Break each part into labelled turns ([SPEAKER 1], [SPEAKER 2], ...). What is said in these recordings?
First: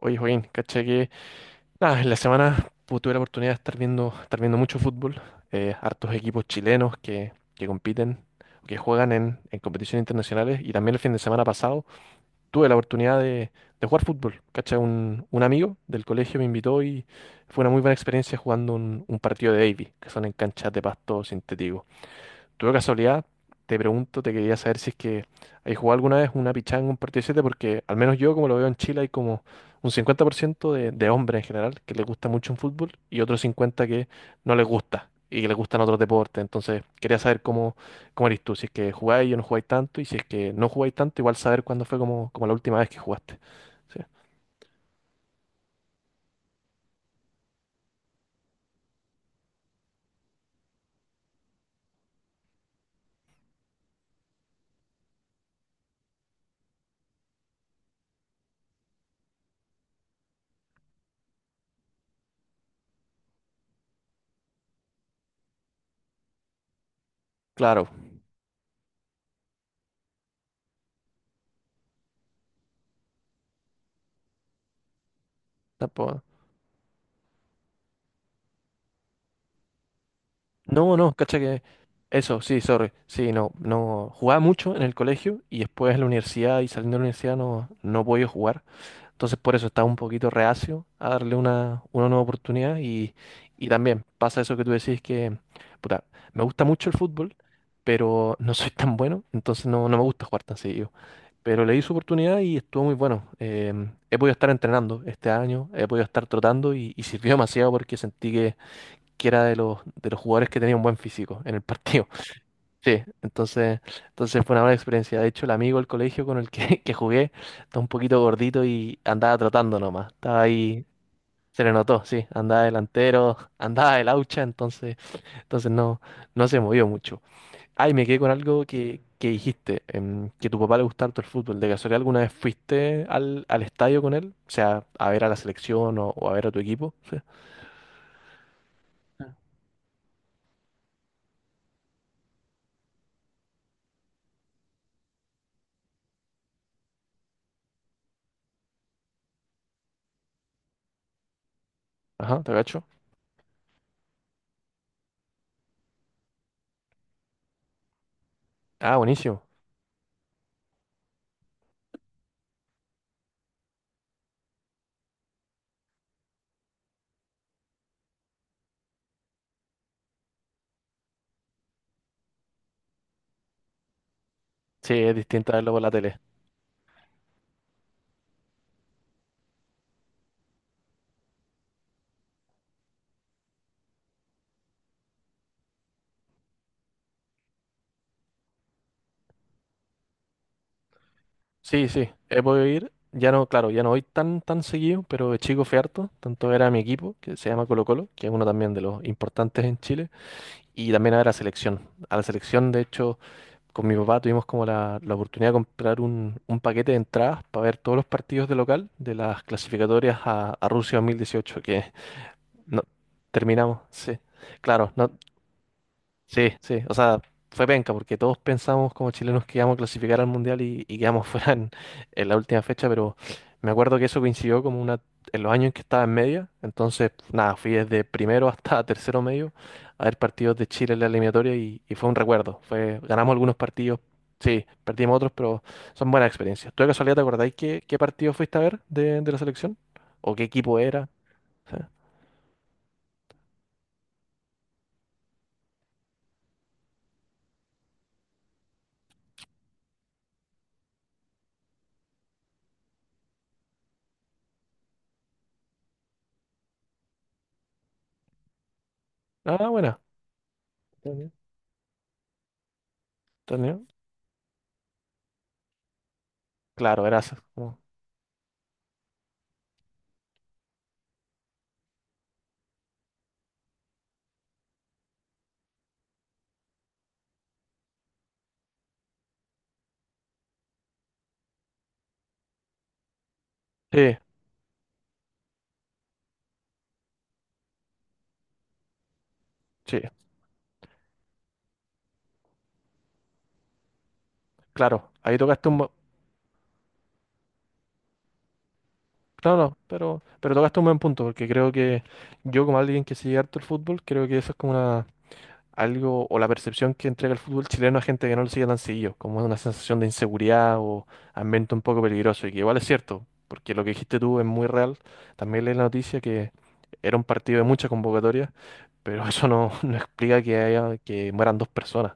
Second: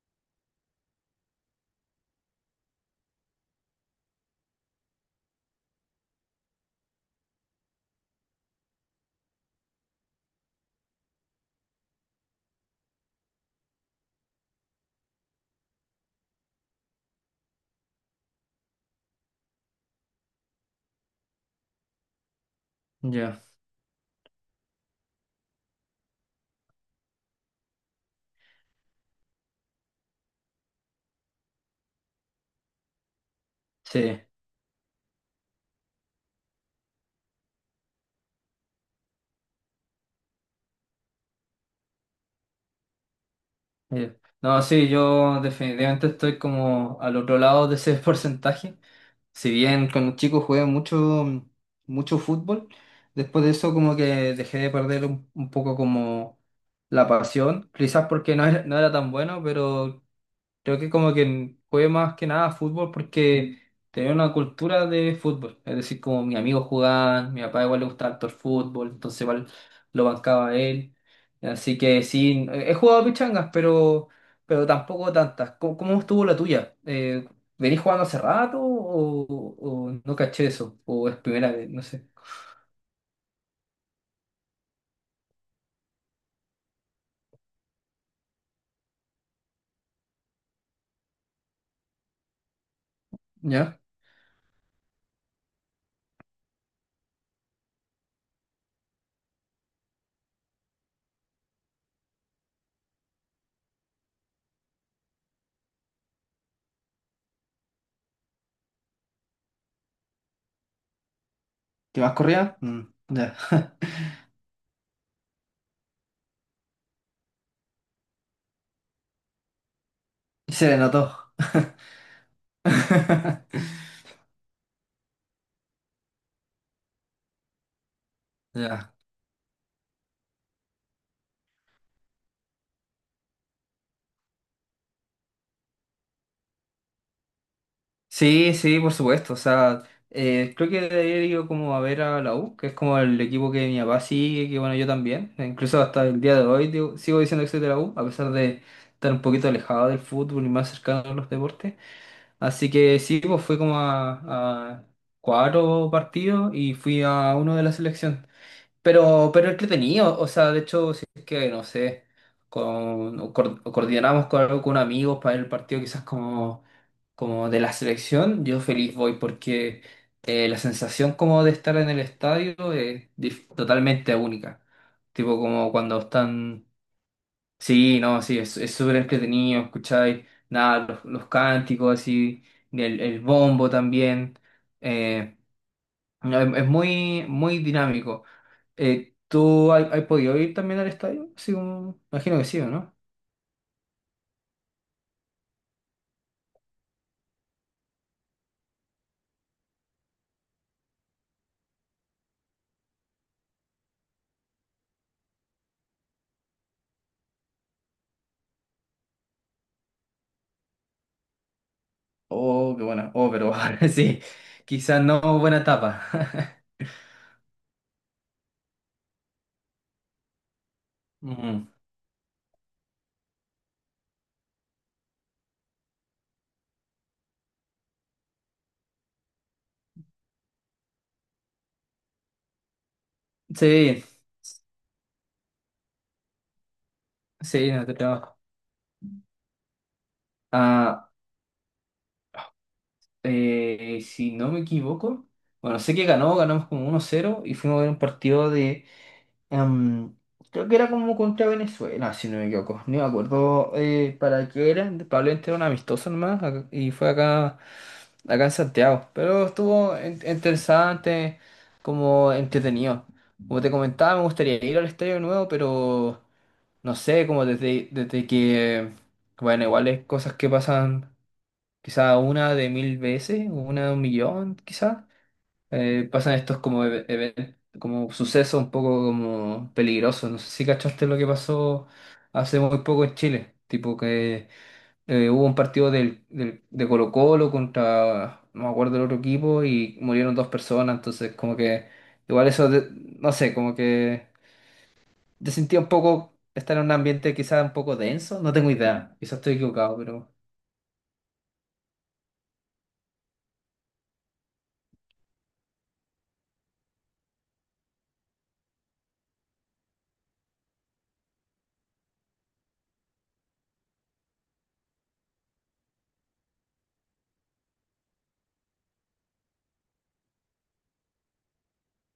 [SPEAKER 1] Oye, Joaquín, caché que nada, en la semana tuve la oportunidad de estar viendo mucho fútbol, hartos equipos chilenos que compiten, que juegan en competiciones internacionales y también el fin de semana pasado tuve la oportunidad de jugar fútbol. Caché, un amigo del colegio me invitó y fue una muy buena experiencia jugando un partido de Davy, que son en canchas de pasto sintético. Tú de casualidad,
[SPEAKER 2] Ya,
[SPEAKER 1] te pregunto, te quería saber si es que hay jugado alguna vez una pichanga, un partido de 7, porque al menos yo, como lo veo en Chile, hay como un 50% de hombres en general que les gusta mucho un fútbol y otros 50% que
[SPEAKER 2] sí.
[SPEAKER 1] no les gusta y que les gustan otros deportes. Entonces, quería saber cómo eres tú, si es que jugáis o no jugáis tanto, y si es que no jugáis tanto, igual saber cuándo fue como la última vez que jugaste. Sí.
[SPEAKER 2] No, sí, yo definitivamente estoy como al otro lado de ese porcentaje. Si bien con los chicos jugué mucho, mucho fútbol, después de eso como que dejé de perder un poco como la pasión, quizás porque no era tan bueno, pero creo que como que jugué más que nada fútbol porque tenía una cultura de fútbol. Es decir, como mis amigos jugaban, mi papá igual le
[SPEAKER 1] Claro,
[SPEAKER 2] gustaba harto el fútbol, entonces igual lo bancaba a él. Así que sí, he jugado pichangas, pero tampoco tantas. ¿Cómo
[SPEAKER 1] tampoco-
[SPEAKER 2] estuvo la tuya? ¿Venís jugando hace rato o no caché eso?
[SPEAKER 1] No,
[SPEAKER 2] ¿O
[SPEAKER 1] no,
[SPEAKER 2] es
[SPEAKER 1] cacha
[SPEAKER 2] primera
[SPEAKER 1] que...
[SPEAKER 2] vez? No sé.
[SPEAKER 1] Eso, sí, sorry. Sí, no, no. Jugaba mucho en el colegio y después en la universidad y saliendo de la universidad no he podido jugar. Entonces por eso estaba un poquito reacio a darle una nueva oportunidad y
[SPEAKER 2] ¿Ya?
[SPEAKER 1] también pasa eso que tú decís que, puta, me gusta mucho el fútbol, pero no soy tan bueno, entonces no me gusta jugar tan seguido. Pero le di su oportunidad y estuvo muy bueno. He podido estar entrenando este año, he podido estar trotando y sirvió demasiado porque sentí que era de de los jugadores que tenía un buen físico en el
[SPEAKER 2] ¿Te
[SPEAKER 1] partido.
[SPEAKER 2] vas corrida? Mm,
[SPEAKER 1] Sí,
[SPEAKER 2] ya.
[SPEAKER 1] entonces fue una buena experiencia. De hecho, el amigo del colegio que jugué estaba un poquito gordito y andaba trotando nomás. Estaba
[SPEAKER 2] Se le
[SPEAKER 1] ahí,
[SPEAKER 2] notó.
[SPEAKER 1] se le notó, sí, andaba delantero, andaba de laucha, entonces no se movió mucho. Ay, me quedé con algo
[SPEAKER 2] Ya.
[SPEAKER 1] que dijiste, que a tu papá le gusta harto el fútbol. ¿De casualidad alguna vez fuiste al estadio con él? O sea, a ver a la selección o a ver a tu equipo. Sí.
[SPEAKER 2] Sí, sí, por supuesto. O sea, creo que de ayer iba como a ver a la U, que es como el equipo que mi papá sigue, que bueno, yo también. E incluso hasta el día de hoy digo- sigo diciendo que soy de la U, a pesar de estar un poquito alejado del fútbol y más cercano a los deportes.
[SPEAKER 1] Ajá, te
[SPEAKER 2] Así
[SPEAKER 1] cacho.
[SPEAKER 2] que sí, pues fui como a cuatro partidos y fui a uno de la selección.
[SPEAKER 1] Ah,
[SPEAKER 2] Pero,
[SPEAKER 1] buenísimo.
[SPEAKER 2] pero entretenido, o sea, de hecho, si es que, no sé, o coordinamos con algo con amigos para el partido quizás como de la selección, yo feliz voy porque la sensación como de estar en el estadio es dif- totalmente única.
[SPEAKER 1] Sí, es
[SPEAKER 2] Tipo
[SPEAKER 1] distinta verlo
[SPEAKER 2] como
[SPEAKER 1] por la
[SPEAKER 2] cuando
[SPEAKER 1] tele.
[SPEAKER 2] están, sí, no, sí, es súper entretenido, escucháis, nada, los cánticos así, el bombo también, eh, no, es muy, muy dinámico. ¿Tú has, has podido ir también al estadio? Así
[SPEAKER 1] Sí,
[SPEAKER 2] como,
[SPEAKER 1] sí,
[SPEAKER 2] imagino
[SPEAKER 1] he
[SPEAKER 2] que sí,
[SPEAKER 1] podido
[SPEAKER 2] ¿o
[SPEAKER 1] ir.
[SPEAKER 2] no?
[SPEAKER 1] Ya no, claro, ya no voy tan seguido, pero de chico fui harto. Tanto era mi equipo, que se llama Colo Colo, que es uno también de los importantes en Chile, y también a la selección. A la selección, de hecho, con mi papá tuvimos como la oportunidad de comprar un paquete de entradas para ver todos los partidos de local de las clasificatorias a Rusia 2018, que
[SPEAKER 2] Oh,
[SPEAKER 1] no,
[SPEAKER 2] qué buena. Oh, pero
[SPEAKER 1] terminamos, sí.
[SPEAKER 2] sí,
[SPEAKER 1] Claro,
[SPEAKER 2] quizás
[SPEAKER 1] no,
[SPEAKER 2] no buena
[SPEAKER 1] sí,
[SPEAKER 2] etapa.
[SPEAKER 1] sí, o sea, fue penca porque todos pensamos como chilenos que íbamos a clasificar al Mundial y quedamos fuera
[SPEAKER 2] Ujú.
[SPEAKER 1] en la última fecha, pero me acuerdo que eso coincidió en los años en que estaba en media, entonces nada, fui desde primero hasta tercero medio a ver partidos de Chile en la eliminatoria y fue un recuerdo, fue, ganamos algunos partidos,
[SPEAKER 2] Sí,
[SPEAKER 1] sí, perdimos otros, pero son buenas experiencias. ¿Tú de casualidad te acordáis
[SPEAKER 2] sí, no te
[SPEAKER 1] qué partido
[SPEAKER 2] trabajo.
[SPEAKER 1] fuiste a ver de la selección? ¿O qué equipo era?
[SPEAKER 2] Ah,
[SPEAKER 1] Sí.
[SPEAKER 2] si no me equivoco, bueno, sé que ganó, ganamos como 1-0 y fuimos a ver un partido de Em, creo que era como contra Venezuela, si no me equivoco. No me acuerdo para qué era. Probablemente era un amistoso nomás ac- y fue acá, en Santiago. Pero
[SPEAKER 1] Ah,
[SPEAKER 2] estuvo
[SPEAKER 1] buena.
[SPEAKER 2] en-
[SPEAKER 1] Entendido.
[SPEAKER 2] interesante, como entretenido. Como te
[SPEAKER 1] Entendido.
[SPEAKER 2] comentaba, me gustaría ir al estadio de nuevo, pero no
[SPEAKER 1] Claro,
[SPEAKER 2] sé,
[SPEAKER 1] gracias.
[SPEAKER 2] como desde que, bueno, igual es cosas que pasan quizá una de mil veces, una de un millón, quizás pasan estos como eve- even- como sucesos un poco como peligrosos. No sé si cachaste lo que pasó hace muy poco en Chile. Tipo
[SPEAKER 1] Sí,
[SPEAKER 2] que hubo un partido de Colo-Colo contra, no me acuerdo el otro equipo, y
[SPEAKER 1] sí.
[SPEAKER 2] murieron dos personas. Entonces, como que igual eso, no sé, como que
[SPEAKER 1] Claro, ahí
[SPEAKER 2] te
[SPEAKER 1] tocaste un...
[SPEAKER 2] sentía un poco estar en un ambiente quizás un poco denso. No tengo idea, quizás estoy
[SPEAKER 1] No,
[SPEAKER 2] equivocado, pero
[SPEAKER 1] pero tocaste un buen punto, porque creo que yo, como alguien que sigue harto el fútbol, creo que eso es como una, algo o la percepción que entrega el fútbol chileno a gente que no lo sigue tan seguido, como una sensación de inseguridad o ambiente un poco peligroso, y que igual es cierto, porque lo que dijiste tú es muy real. También leí la noticia que era un partido de mucha convocatoria, pero eso no, no explica que haya, que mueran dos personas.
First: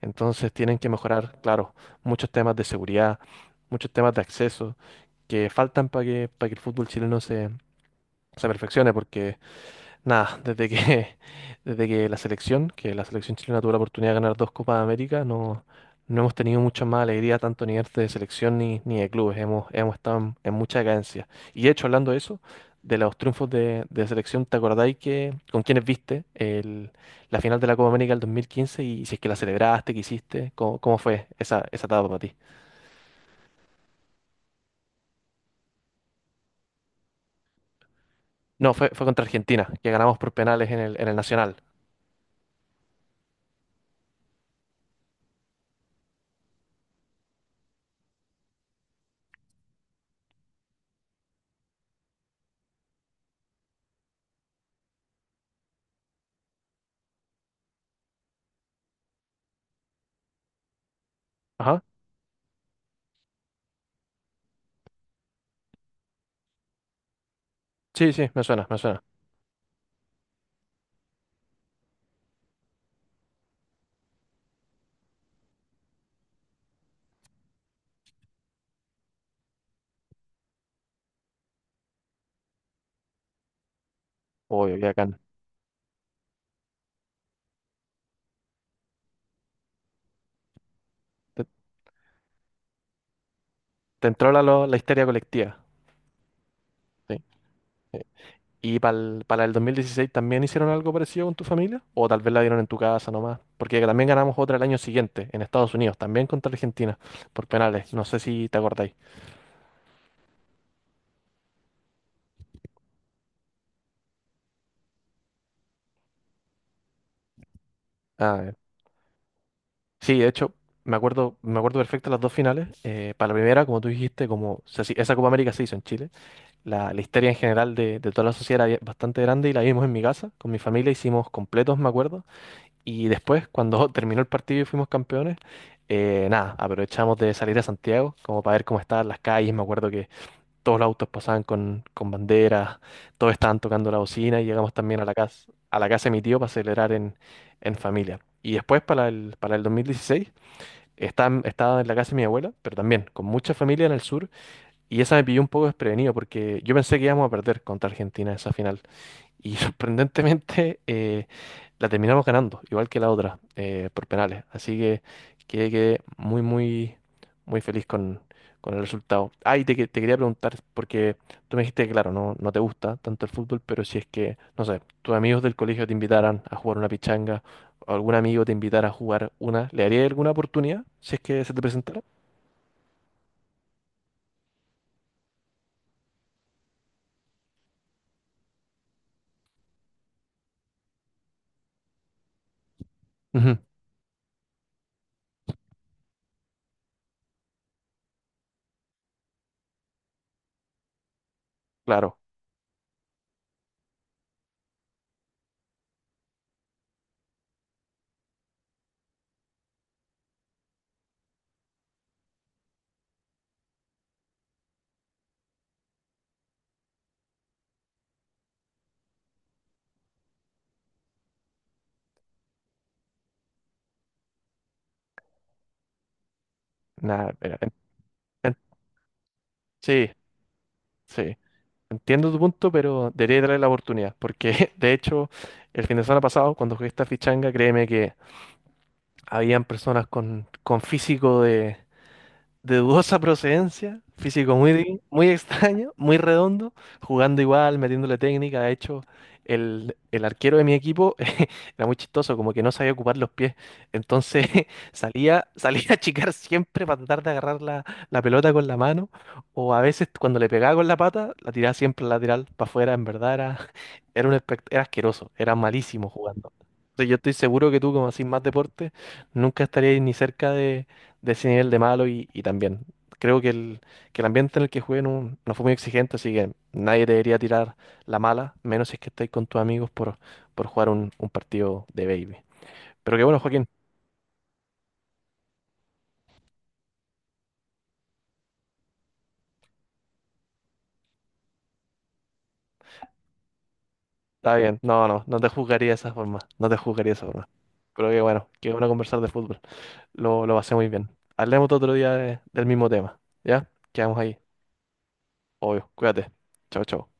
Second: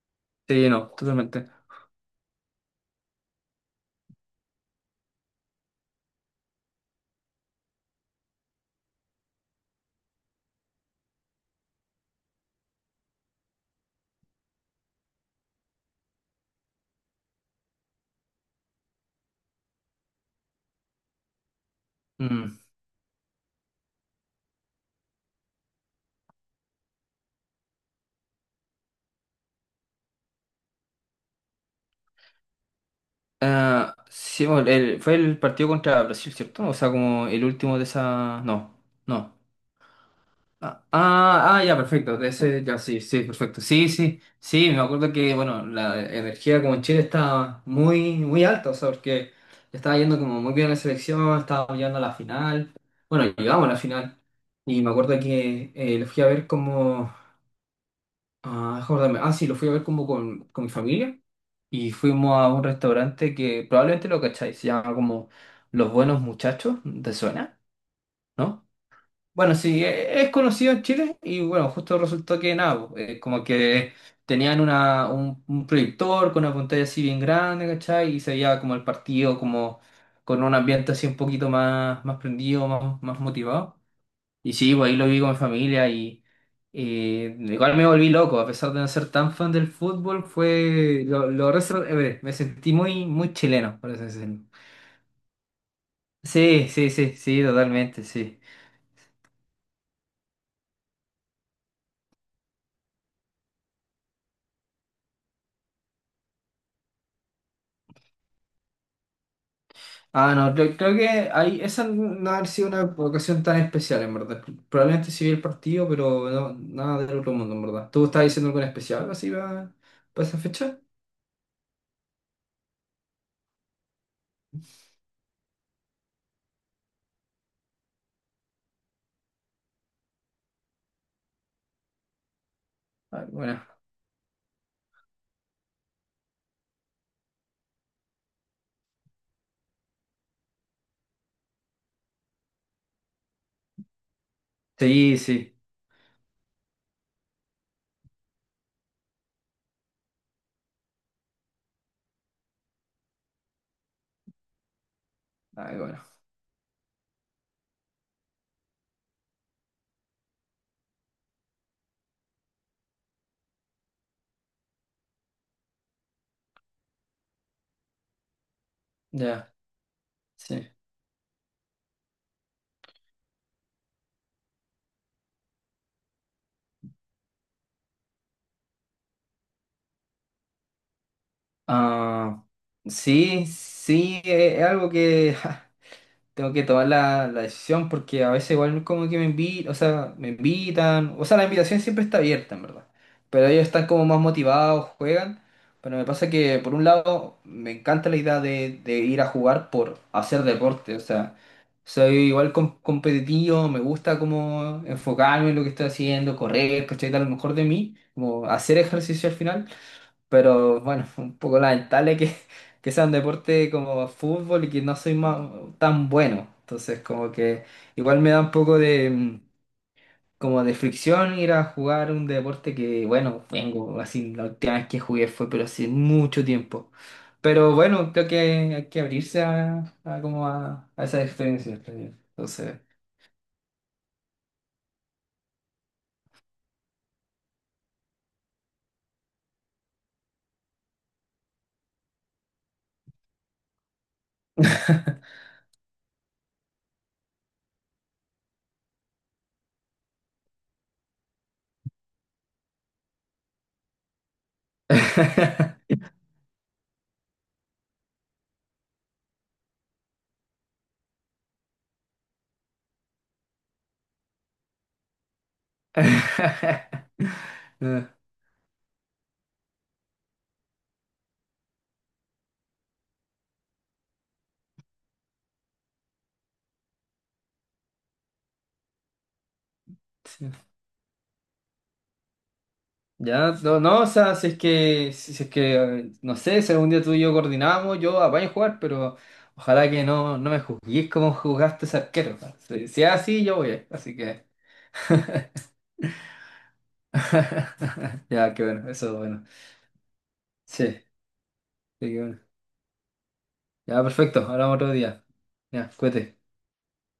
[SPEAKER 1] Entonces
[SPEAKER 2] sí,
[SPEAKER 1] tienen que
[SPEAKER 2] no,
[SPEAKER 1] mejorar,
[SPEAKER 2] totalmente.
[SPEAKER 1] claro, muchos temas de seguridad, muchos temas de acceso que faltan para que el fútbol chileno se perfeccione, porque nada, desde que la selección chilena tuvo la oportunidad de ganar dos Copas de América, no, no hemos tenido mucha más alegría, tanto a nivel de selección ni de clubes. Hemos, hemos estado en mucha decadencia. Y de hecho, hablando de eso, de los triunfos de selección, ¿te acordáis que con quiénes viste la final de la Copa América del 2015 y si es que la celebraste, qué hiciste? ¿ cómo fue esa etapa para ti?
[SPEAKER 2] Ah, sí, bueno, fue el partido contra Brasil, ¿cierto? O sea, como el último de esa...
[SPEAKER 1] No,
[SPEAKER 2] No,
[SPEAKER 1] fue contra
[SPEAKER 2] no.
[SPEAKER 1] Argentina, que ganamos por penales
[SPEAKER 2] Ah,
[SPEAKER 1] en el Nacional.
[SPEAKER 2] ah, ah, ya, perfecto. De ese, ya, sí, sí, perfecto. Sí, sí, sí, me acuerdo que, bueno, la energía como en Chile estaba muy, muy alta, o sea, porque estaba yendo como muy bien la selección, estaba llegando a la final. Bueno, llegamos a la final. Y me acuerdo que lo fui a ver como... Ah, déjame acordarme. Ah, sí, lo fui a ver como con mi familia
[SPEAKER 1] Ajá.
[SPEAKER 2] y fuimos a un restaurante que probablemente lo cacháis, se llama como Los Buenos Muchachos, ¿te suena?
[SPEAKER 1] Sí, sí, me suena,
[SPEAKER 2] ¿No?
[SPEAKER 1] me suena.
[SPEAKER 2] Bueno, sí, es conocido en Chile y bueno, justo resultó que nada, po, como que tenían un proyector con una pantalla así bien grande, ¿cachai? Y se veía como el partido, como con un ambiente así un poquito más prendido, más motivado. Y sí,
[SPEAKER 1] Obvio, ya
[SPEAKER 2] pues ahí lo
[SPEAKER 1] acá.
[SPEAKER 2] vi con mi familia y igual me volví loco, a pesar de no ser tan fan del fútbol, fue ver, me sentí muy, muy chileno, por eso.
[SPEAKER 1] Te entró la histeria colectiva.
[SPEAKER 2] Sí, sí, sí,
[SPEAKER 1] ¿Sí?
[SPEAKER 2] sí, totalmente,
[SPEAKER 1] Eh,
[SPEAKER 2] sí.
[SPEAKER 1] ¿Y para el 2016 también hicieron algo parecido con tu familia? ¿O tal vez la dieron en tu casa nomás? Porque también ganamos otra el año siguiente, en Estados Unidos, también contra Argentina, por penales. No sé si te acordáis.
[SPEAKER 2] Ah, no, creo que ahí, esa no ha sido una ocasión tan especial, en verdad. Probablemente sí vi el partido, pero no, nada del otro mundo, en verdad. ¿Tú estabas
[SPEAKER 1] Ah,
[SPEAKER 2] diciendo
[SPEAKER 1] ya.
[SPEAKER 2] algo en especial algo así
[SPEAKER 1] Sí, de
[SPEAKER 2] para esa
[SPEAKER 1] hecho,
[SPEAKER 2] fecha?
[SPEAKER 1] me acuerdo perfecto las dos finales. Para la primera, como tú dijiste, como se esa Copa América se hizo en Chile. La histeria en general de toda la sociedad era bastante grande y la vimos en mi casa, con mi familia, hicimos completos, me acuerdo. Y
[SPEAKER 2] Ay,
[SPEAKER 1] después,
[SPEAKER 2] bueno.
[SPEAKER 1] cuando terminó el partido y fuimos campeones, nada, aprovechamos de salir a Santiago, como para ver cómo estaban las calles. Me acuerdo que todos los autos pasaban con banderas, todos estaban tocando la bocina y llegamos también
[SPEAKER 2] Sí, sí.
[SPEAKER 1] a la casa de mi tío para celebrar en familia. Y después, para el 2016, estaba en la casa de mi abuela, pero también con mucha familia en el sur. Y esa me pilló un poco
[SPEAKER 2] Ay, bueno.
[SPEAKER 1] desprevenido porque yo pensé que íbamos a perder contra Argentina esa final. Y sorprendentemente la terminamos ganando, igual que la otra, por penales. Así que quedé, quedé muy, muy, muy feliz con el resultado.
[SPEAKER 2] Ya.
[SPEAKER 1] Ah, y te quería preguntar,
[SPEAKER 2] Sí.
[SPEAKER 1] porque tú me dijiste que, claro, no te gusta tanto el fútbol, pero si es que, no sé, tus amigos del colegio te invitaran a jugar una pichanga, o algún amigo te invitara a jugar una, ¿le harías alguna oportunidad si es que se te presentara?
[SPEAKER 2] Ah, sí, sí, es algo que ja, tengo que tomar la decisión porque a veces igual como que me invitan, o sea, me invitan, o sea, la invitación siempre está abierta, en verdad, pero
[SPEAKER 1] Ujú,
[SPEAKER 2] ellos están como más motivados, juegan, pero me pasa que por un lado me encanta la idea de ir a jugar por hacer deporte, o sea, soy
[SPEAKER 1] claro,
[SPEAKER 2] igual competitivo, me gusta como enfocarme en lo que estoy haciendo, correr, ¿cachai? Dar lo mejor de mí, como hacer ejercicio al final. Pero bueno, un poco lamentable que sea un deporte como fútbol y que no soy tan bueno. Entonces, como que igual me da un poco de, como de fricción ir a jugar un deporte que, bueno, vengo así, la última vez que jugué fue, pero hace mucho tiempo.
[SPEAKER 1] nada,
[SPEAKER 2] Pero bueno, creo que
[SPEAKER 1] en-
[SPEAKER 2] hay que abrirse a,
[SPEAKER 1] sí,
[SPEAKER 2] a como a esa
[SPEAKER 1] sí.
[SPEAKER 2] experiencia.
[SPEAKER 1] Entiendo tu punto,
[SPEAKER 2] Entonces.
[SPEAKER 1] pero debería darle la oportunidad, porque de hecho el fin de semana pasado, cuando jugué esta fichanga, créeme que habían personas con físico de dudosa procedencia, físico muy, muy extraño, muy redondo, jugando igual, metiéndole técnica. De hecho, el arquero de mi equipo era muy chistoso, como que no sabía ocupar los pies. Entonces salía a achicar siempre para tratar de agarrar la pelota con la mano, o a veces cuando le pegaba con la pata, la tiraba siempre lateral para afuera. En verdad era, era un era asqueroso, era malísimo jugando. Entonces, yo estoy seguro que tú, como
[SPEAKER 2] Ah,
[SPEAKER 1] haces más deporte, nunca estarías ni cerca de ese nivel de malo y también creo que que el ambiente en el que jugué no, no fue muy exigente, así que nadie te debería tirar la mala, menos si es que estáis con tus amigos
[SPEAKER 2] sí.
[SPEAKER 1] por jugar un partido de baby. Pero que bueno,
[SPEAKER 2] Ya,
[SPEAKER 1] Joaquín,
[SPEAKER 2] no, no, o sea, si es que, no sé, si algún día tú y yo coordinamos, yo apaño a jugar, pero ojalá que no me juzguéis como juzgaste ese arquero. Pa. Si es así, yo voy, así que.
[SPEAKER 1] está bien. No, no, no te juzgaría de esa forma, no te juzgaría de esa forma. Pero
[SPEAKER 2] Ya, qué
[SPEAKER 1] que bueno
[SPEAKER 2] bueno, eso es
[SPEAKER 1] conversar de
[SPEAKER 2] bueno.
[SPEAKER 1] fútbol. Lo pasé muy
[SPEAKER 2] Sí,
[SPEAKER 1] bien. Hablemos otro
[SPEAKER 2] sí,
[SPEAKER 1] día
[SPEAKER 2] qué bueno.
[SPEAKER 1] del mismo tema, ¿ya?
[SPEAKER 2] Ya,
[SPEAKER 1] Quedamos ahí.
[SPEAKER 2] perfecto, hablamos otro día. Ya,
[SPEAKER 1] Obvio, cuídate.
[SPEAKER 2] cuídate.
[SPEAKER 1] Chao, chao.